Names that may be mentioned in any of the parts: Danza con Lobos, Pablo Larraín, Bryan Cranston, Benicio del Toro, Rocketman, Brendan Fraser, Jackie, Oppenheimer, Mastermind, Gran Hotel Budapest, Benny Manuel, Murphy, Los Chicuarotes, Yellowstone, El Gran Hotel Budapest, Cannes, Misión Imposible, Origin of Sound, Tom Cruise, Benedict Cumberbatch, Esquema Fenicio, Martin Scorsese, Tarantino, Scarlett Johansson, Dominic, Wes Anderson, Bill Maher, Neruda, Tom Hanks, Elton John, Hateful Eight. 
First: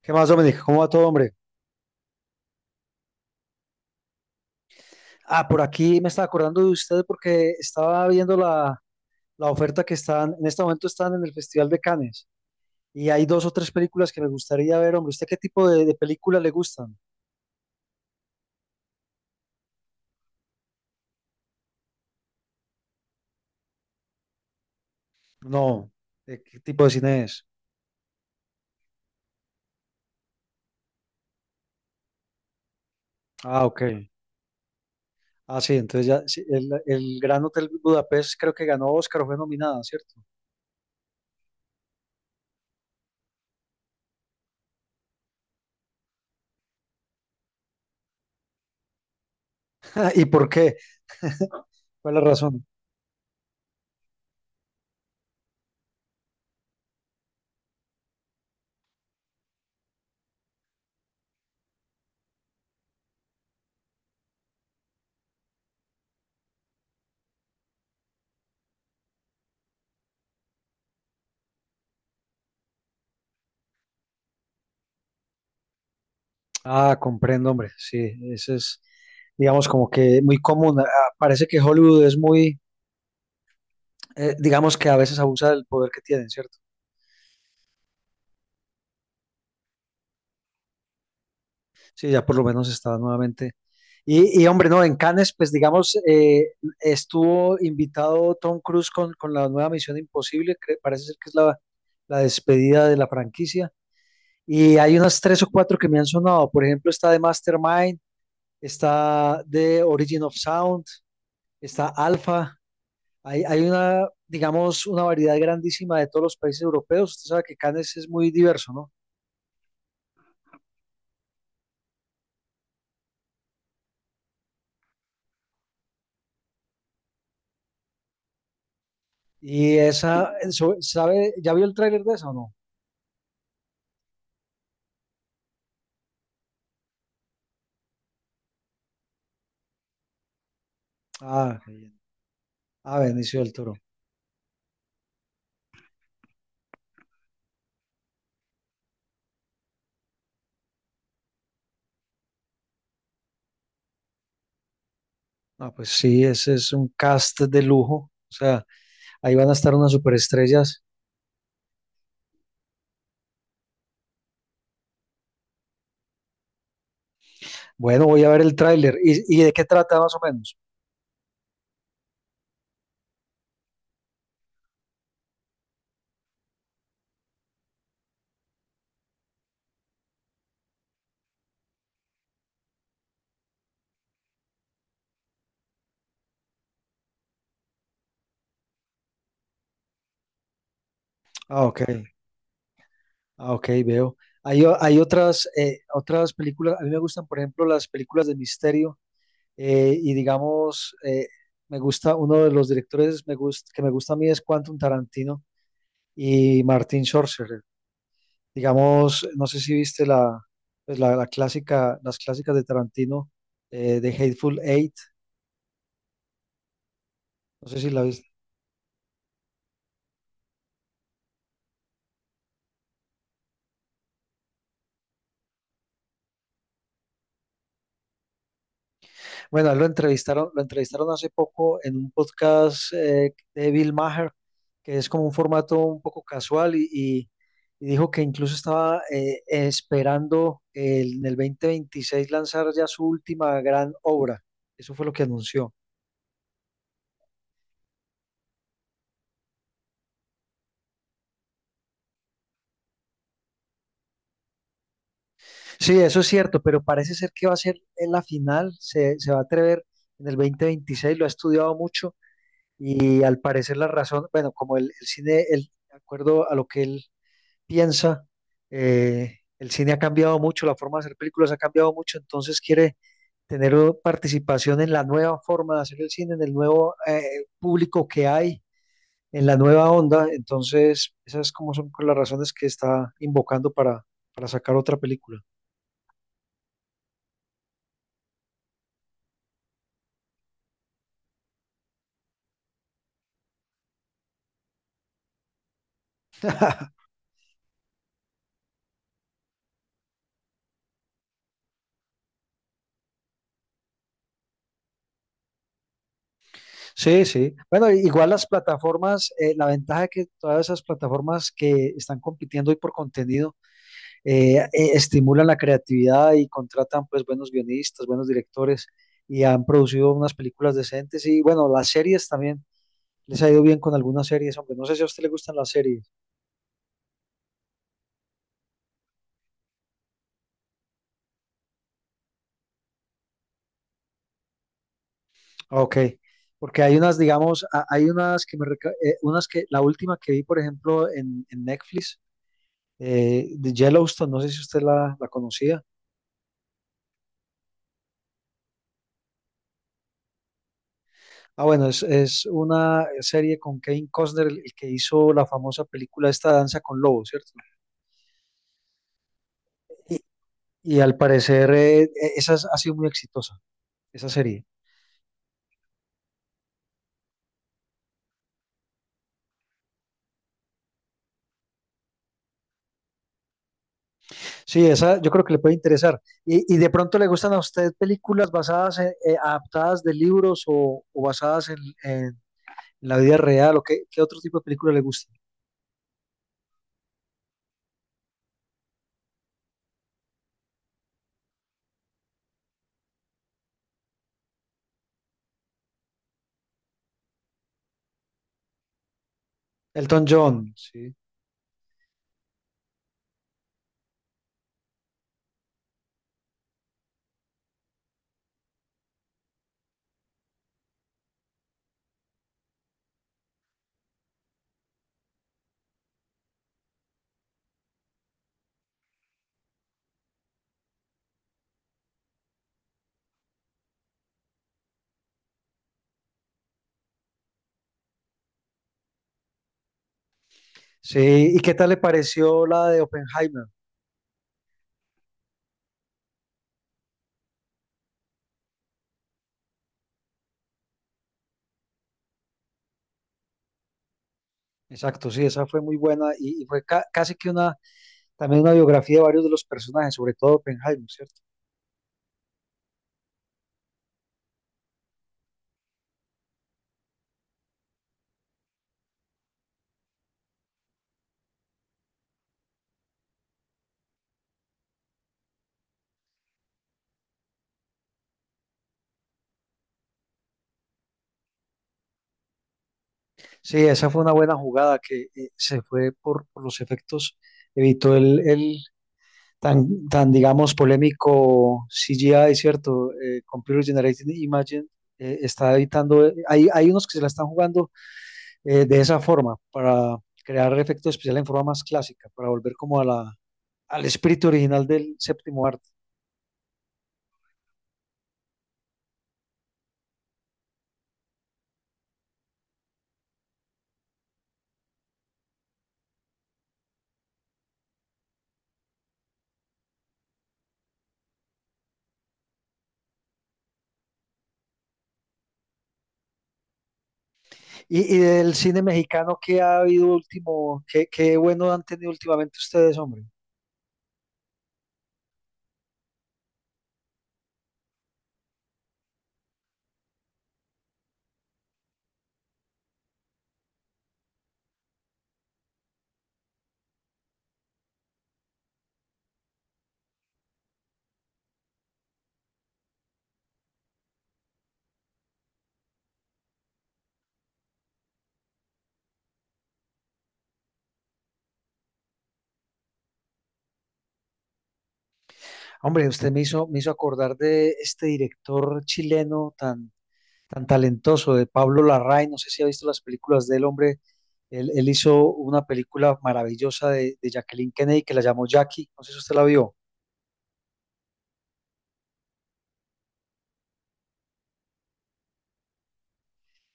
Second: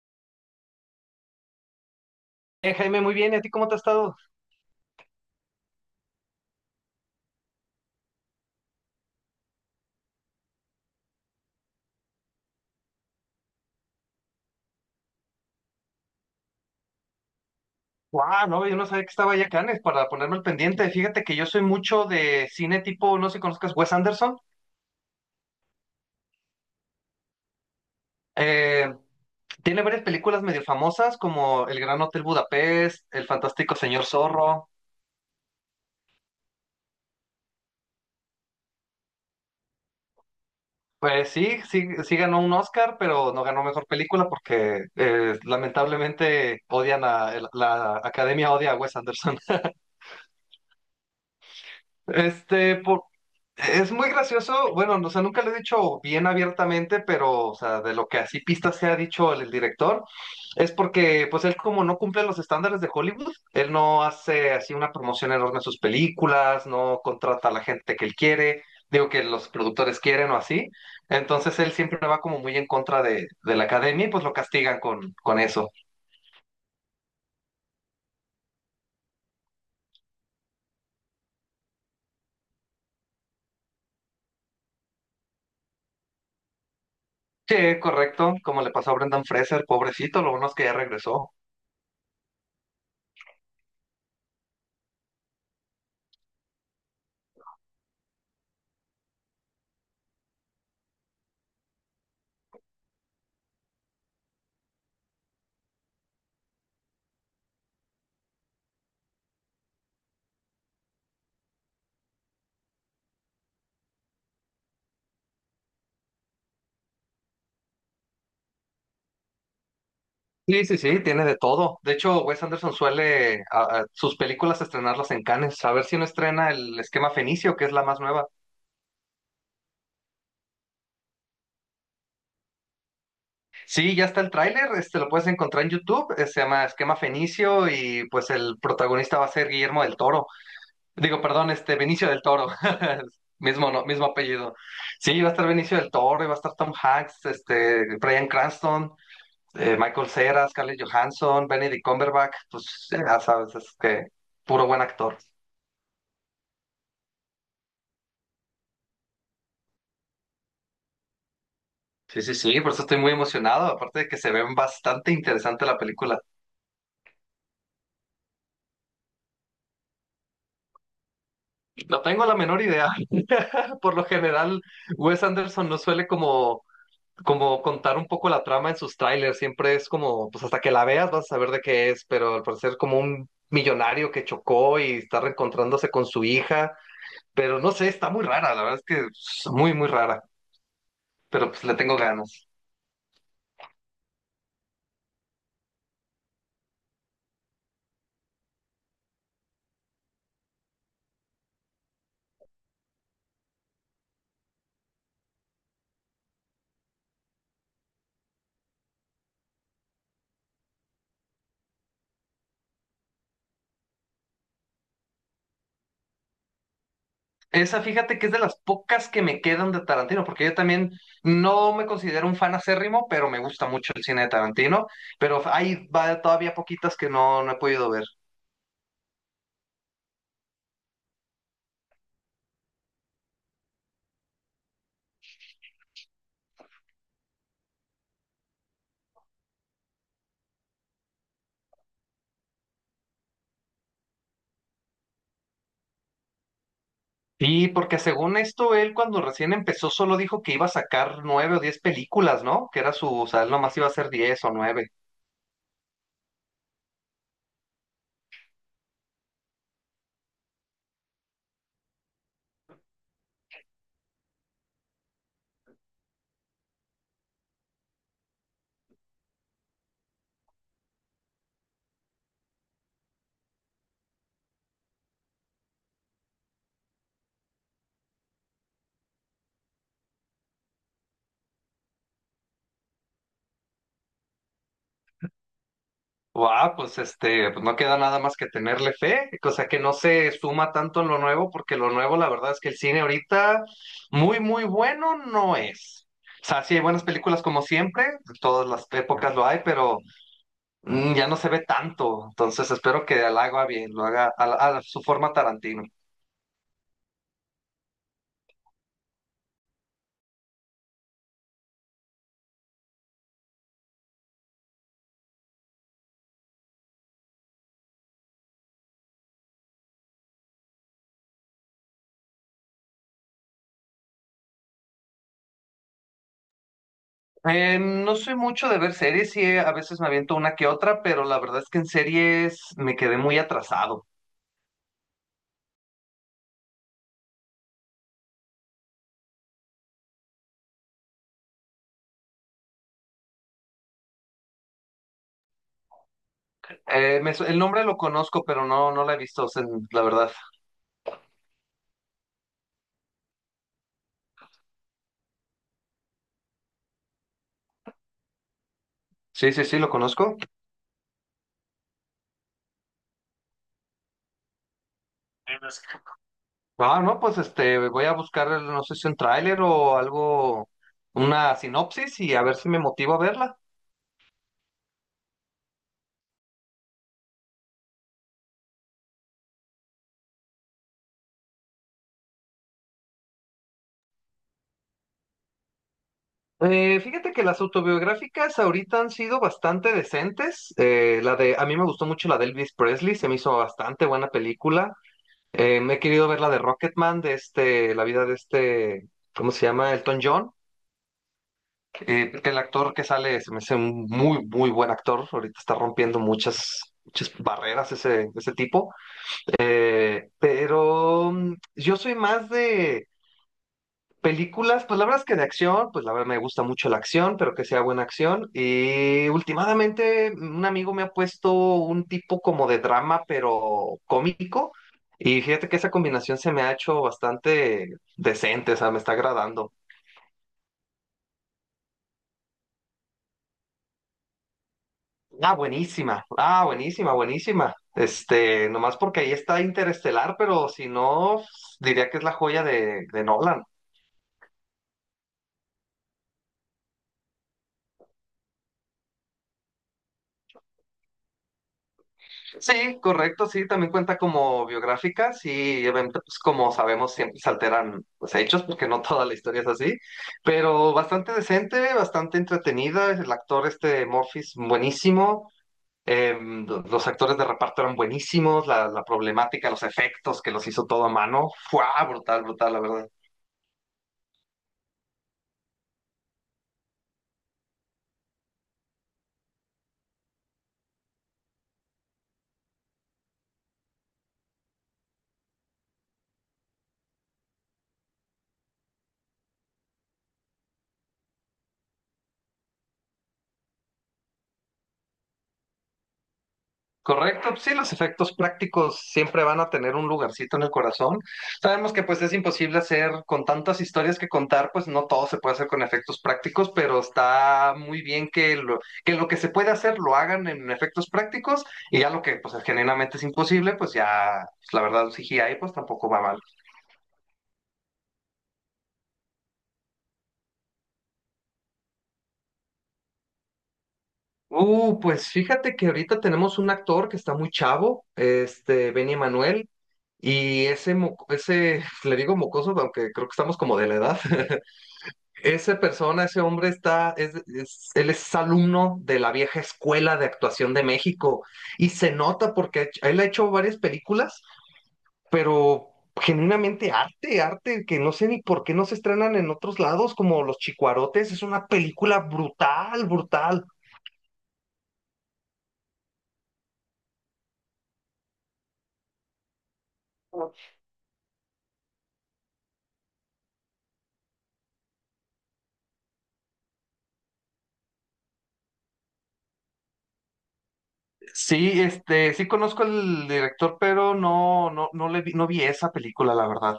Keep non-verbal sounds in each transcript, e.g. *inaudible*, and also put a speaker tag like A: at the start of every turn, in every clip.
A: ¿Qué más, Dominic? ¿Cómo va todo, hombre?
B: Jaime, muy bien, ¿y a ti cómo te ha estado?
A: Ah, por aquí me estaba acordando de usted porque estaba viendo la oferta que están, en este momento están en el Festival de Cannes y hay dos o tres películas que me gustaría ver, hombre. ¿Usted qué tipo de películas le gustan?
B: Guau, no, yo no sabía que estaba ya Cannes para ponerme al pendiente. Fíjate que yo soy mucho de cine tipo, no sé si conozcas Wes Anderson.
A: No, ¿de ¿qué tipo de cine es?
B: Eh, Tiene varias películas medio famosas como El Gran Hotel Budapest, El
A: Ah,
B: Fantástico
A: ok.
B: Señor Zorro.
A: Ah, sí, entonces ya, sí, el Gran Hotel Budapest creo que ganó Oscar, o fue nominada, ¿cierto?
B: Pues sí, sí, sí ganó un Oscar, pero no ganó mejor película porque lamentablemente odian a la Academia odia a Wes Anderson.
A: *laughs* ¿Y por qué? ¿Cuál es la razón?
B: Este, es muy gracioso, bueno, no, o sea, nunca lo he dicho bien abiertamente, pero, o sea, de lo que así pista se ha dicho el director, es porque, pues, él como no cumple los estándares de Hollywood, él no hace así una promoción enorme de sus películas, no contrata a la gente que él quiere, digo que los productores quieren o así, entonces él siempre va como muy en contra de la academia y pues lo castigan con eso.
A: Ah, comprendo, hombre. Sí, ese es, digamos, como que muy común. Ah, parece que Hollywood es muy digamos que a veces abusa del poder que tienen, ¿cierto?
B: Sí, correcto, como le pasó a Brendan Fraser, pobrecito, lo bueno es que ya regresó.
A: Sí, ya por lo menos está nuevamente. Hombre, no, en Cannes, pues digamos, estuvo invitado Tom Cruise con la nueva Misión Imposible, que parece ser que es la despedida de la franquicia. Y hay unas tres o cuatro que me han sonado. Por ejemplo, está de Mastermind, está de Origin of Sound, está Alpha. Hay una, digamos, una variedad grandísima de todos los países europeos. Usted sabe que Cannes es muy diverso, ¿no?
B: Sí, sí, sí, tiene de todo. De hecho, Wes Anderson suele a sus películas estrenarlas en Cannes. A ver si no estrena el Esquema Fenicio, que es la más nueva.
A: Y esa, ¿sabe? ¿Ya vio el tráiler de esa o no?
B: Sí, ya está el tráiler, este lo puedes encontrar en YouTube, se llama Esquema Fenicio y pues el protagonista va a ser Guillermo del Toro. Digo, perdón,
A: Ah,
B: este Benicio del Toro.
A: a
B: *laughs*
A: Benicio del
B: Mismo,
A: Toro.
B: no, mismo apellido. Sí, va a estar Benicio del Toro, y va a estar Tom Hanks, este Bryan Cranston, Michael Cera, Scarlett Johansson, Benedict Cumberbatch, pues ya sabes, es que puro buen actor.
A: Ah, pues sí, ese es un cast de lujo. O sea, ahí van a estar unas superestrellas.
B: Sí, sí, sí, por eso estoy muy emocionado, aparte de que se ven bastante interesante la película.
A: Bueno, voy a ver el tráiler. ¿Y de qué trata más o menos?
B: No tengo la menor idea. *laughs* Por lo general, Wes Anderson no suele como, como contar un poco la trama en sus trailers, siempre es como, pues hasta que la veas vas a saber de qué es, pero al parecer como un millonario que chocó y está reencontrándose con su hija, pero no sé, está muy rara, la verdad es que es muy, muy rara, pero pues
A: Ah,
B: le
A: ok.
B: tengo ganas.
A: Ah, ok, veo. Hay, hay otras, otras películas. A mí me gustan, por ejemplo, las películas de misterio, y digamos, me gusta, uno de los directores que me gusta a mí es Quentin Tarantino y Martin Scorsese. Digamos, no sé si viste pues la clásica, las clásicas de Tarantino, de Hateful Eight, no sé
B: Esa,
A: si la
B: fíjate que
A: viste.
B: es de las pocas que me quedan de Tarantino, porque yo también no me considero un fan acérrimo, pero me gusta mucho el cine de Tarantino, pero hay todavía poquitas que no, no he podido ver.
A: Bueno, lo entrevistaron hace poco en un podcast de Bill Maher, que es como un formato un poco casual y dijo que incluso estaba esperando en el 2026 lanzar ya su última gran obra. Eso fue lo que anunció.
B: Y porque según esto, él cuando recién empezó solo dijo que iba a sacar nueve o diez películas, ¿no? Que era su, o sea, él nomás iba a hacer diez o nueve.
A: Sí, eso es cierto, pero parece ser que va a ser en la final, se va a atrever en el 2026, lo ha estudiado mucho y al parecer la razón, bueno, como el cine, de acuerdo a lo que él piensa, el cine ha cambiado mucho, la forma de hacer películas ha cambiado mucho, entonces quiere tener participación en la nueva forma de hacer el cine, en el nuevo público que hay, en la nueva onda, entonces esas como son las razones que está invocando para sacar otra película.
B: Wow, pues este, pues no queda nada más que tenerle fe, cosa que no se suma tanto en lo nuevo, porque lo nuevo, la verdad es que el cine ahorita muy, muy bueno no es. O sea, sí hay
A: *laughs*
B: buenas películas como siempre, de todas las épocas lo hay, pero ya no se ve tanto. Entonces espero que lo haga bien, lo haga a su forma Tarantino.
A: Sí, sí. Bueno, igual las plataformas, la ventaja es que todas esas plataformas que están compitiendo hoy por contenido eh, eh, estimulan la creatividad y contratan pues buenos guionistas, buenos directores y han producido unas películas decentes y bueno, las series también les ha ido bien con algunas series, aunque no sé si a usted le gustan las series.
B: No soy mucho de ver series, sí, a veces me aviento una que otra, pero la verdad es que en series me quedé muy atrasado.
A: Ok, porque hay unas, digamos, hay unas que unas que, la última que vi, por ejemplo, en Netflix, de Yellowstone, no sé si usted la conocía.
B: El nombre lo conozco, pero no, no la he visto, o sea, la verdad.
A: Ah, bueno, es una serie con Kevin Costner, el que hizo la famosa película esta Danza con Lobos, ¿cierto?
B: Sí, sí, sí, lo
A: Y,
B: conozco.
A: y al parecer ha sido muy exitosa, esa serie.
B: Ah, no, pues este, voy a buscar, no sé si un tráiler o algo, una sinopsis y a ver si me motivo a verla.
A: Sí, esa yo creo que le puede interesar. Y de pronto le gustan a usted películas basadas, adaptadas de libros o basadas en la vida real, o qué, ¿qué otro tipo de película le gusta?
B: Fíjate que las autobiográficas ahorita han sido bastante decentes. La de, a mí me gustó mucho la de Elvis Presley, se me hizo bastante buena película. Me he querido ver la de Rocketman, de este, la vida de este, ¿cómo se llama? Elton
A: Elton
B: John.
A: John, sí.
B: Que el actor que sale se me hace un muy, muy buen actor. Ahorita está rompiendo muchas, muchas barreras ese, ese tipo. Pero yo soy más de películas, pues la verdad es que de acción, pues la verdad me gusta mucho la acción, pero que sea buena acción. Y últimamente un amigo me ha puesto un tipo como de drama, pero cómico. Y fíjate que esa combinación se me ha hecho bastante decente, o sea, me está agradando.
A: Sí, ¿y qué tal le pareció la de Oppenheimer?
B: Ah, buenísima, buenísima. Este, nomás porque ahí está Interestelar, pero si no, diría que es la joya de Nolan.
A: Exacto, sí, esa fue muy buena y fue casi que una. También una biografía de varios de los personajes, sobre todo Oppenheimer, ¿cierto?
B: Sí, correcto, sí, también cuenta como biográfica, sí, obviamente, pues como sabemos, siempre se alteran pues, hechos, porque no toda la historia es así, pero bastante decente, bastante entretenida, el actor este Murphy es buenísimo, los actores de reparto eran buenísimos, la problemática, los efectos que los hizo todo a mano, fue brutal, brutal, la verdad.
A: Sí, esa fue una buena jugada que, se fue por los efectos, evitó el tan, tan, digamos, polémico CGI, ¿cierto? Computer Generated Image, está evitando, hay unos que se la están jugando, de esa forma, para crear efectos especiales en forma más clásica, para volver como a al espíritu original del séptimo arte.
B: Correcto, sí, los efectos prácticos siempre van a tener un lugarcito en el corazón. Sabemos que pues es imposible hacer con tantas historias que contar, pues no todo se puede hacer con efectos prácticos, pero está muy bien que lo que se puede hacer lo hagan en efectos prácticos y ya lo que pues genuinamente es imposible, pues ya pues, la verdad un CGI pues tampoco va mal.
A: Y del cine mexicano que ha habido último, qué, qué bueno han tenido últimamente ustedes, hombre.
B: Pues fíjate que ahorita tenemos un actor que está muy chavo, este Benny Manuel. Y ese, ese, *laughs* le digo mocoso, aunque creo que estamos como de la edad. *laughs* Esa persona, ese hombre está, él es alumno de la vieja escuela de actuación de México y se nota porque él ha hecho varias películas, pero genuinamente arte, arte que no sé ni por qué no se estrenan en otros lados, como Los Chicuarotes, es una película brutal, brutal.
A: Hombre, usted me hizo acordar de este director chileno tan, tan talentoso, de Pablo Larraín. No sé si ha visto las películas del hombre. Él hizo una película maravillosa de Jacqueline Kennedy que la llamó Jackie. No sé si usted la vio.
B: Sí, este, sí conozco al director, pero no, no, no le vi, no vi esa película, la verdad.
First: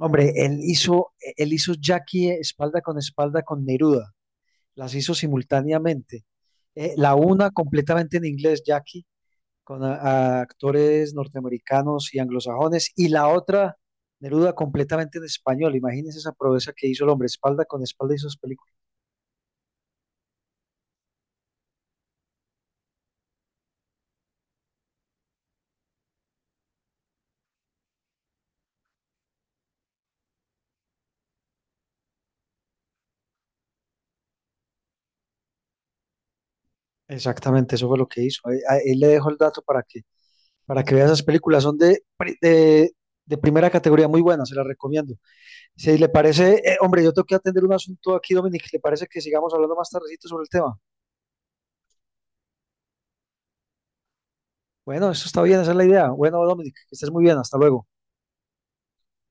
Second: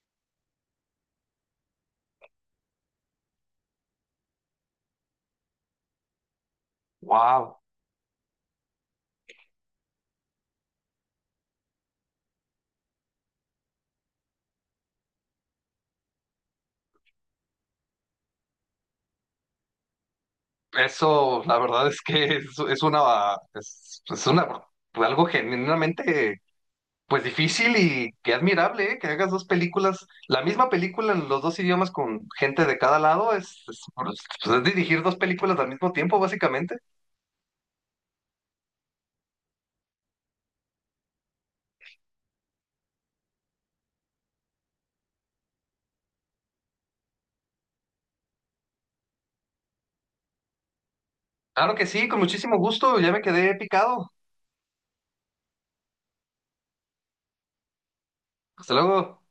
A: Hombre, él hizo Jackie espalda con Neruda. Las hizo simultáneamente. La una
B: Wow.
A: completamente en inglés, Jackie, con a actores norteamericanos y anglosajones, y la otra, Neruda, completamente en español. Imagínense esa proeza que hizo el hombre, espalda con espalda hizo sus películas.
B: Eso, la verdad es que es una, algo genuinamente, pues difícil y que admirable, ¿eh? Que hagas dos películas, la misma película en los dos idiomas con gente de cada lado, pues, es dirigir dos películas al mismo tiempo, básicamente.
A: Exactamente, eso fue lo que hizo. Ahí le dejo el dato para que vea esas películas. Son de, de primera categoría, muy buenas, se las recomiendo. Si le parece, hombre, yo tengo que atender un asunto aquí, Dominic, ¿le parece que sigamos hablando más tardecito sobre el tema?
B: Claro que sí, con muchísimo gusto, ya me quedé picado.
A: Bueno, eso está bien, esa es la idea. Bueno, Dominic, que estés muy bien, hasta luego.
B: Hasta luego.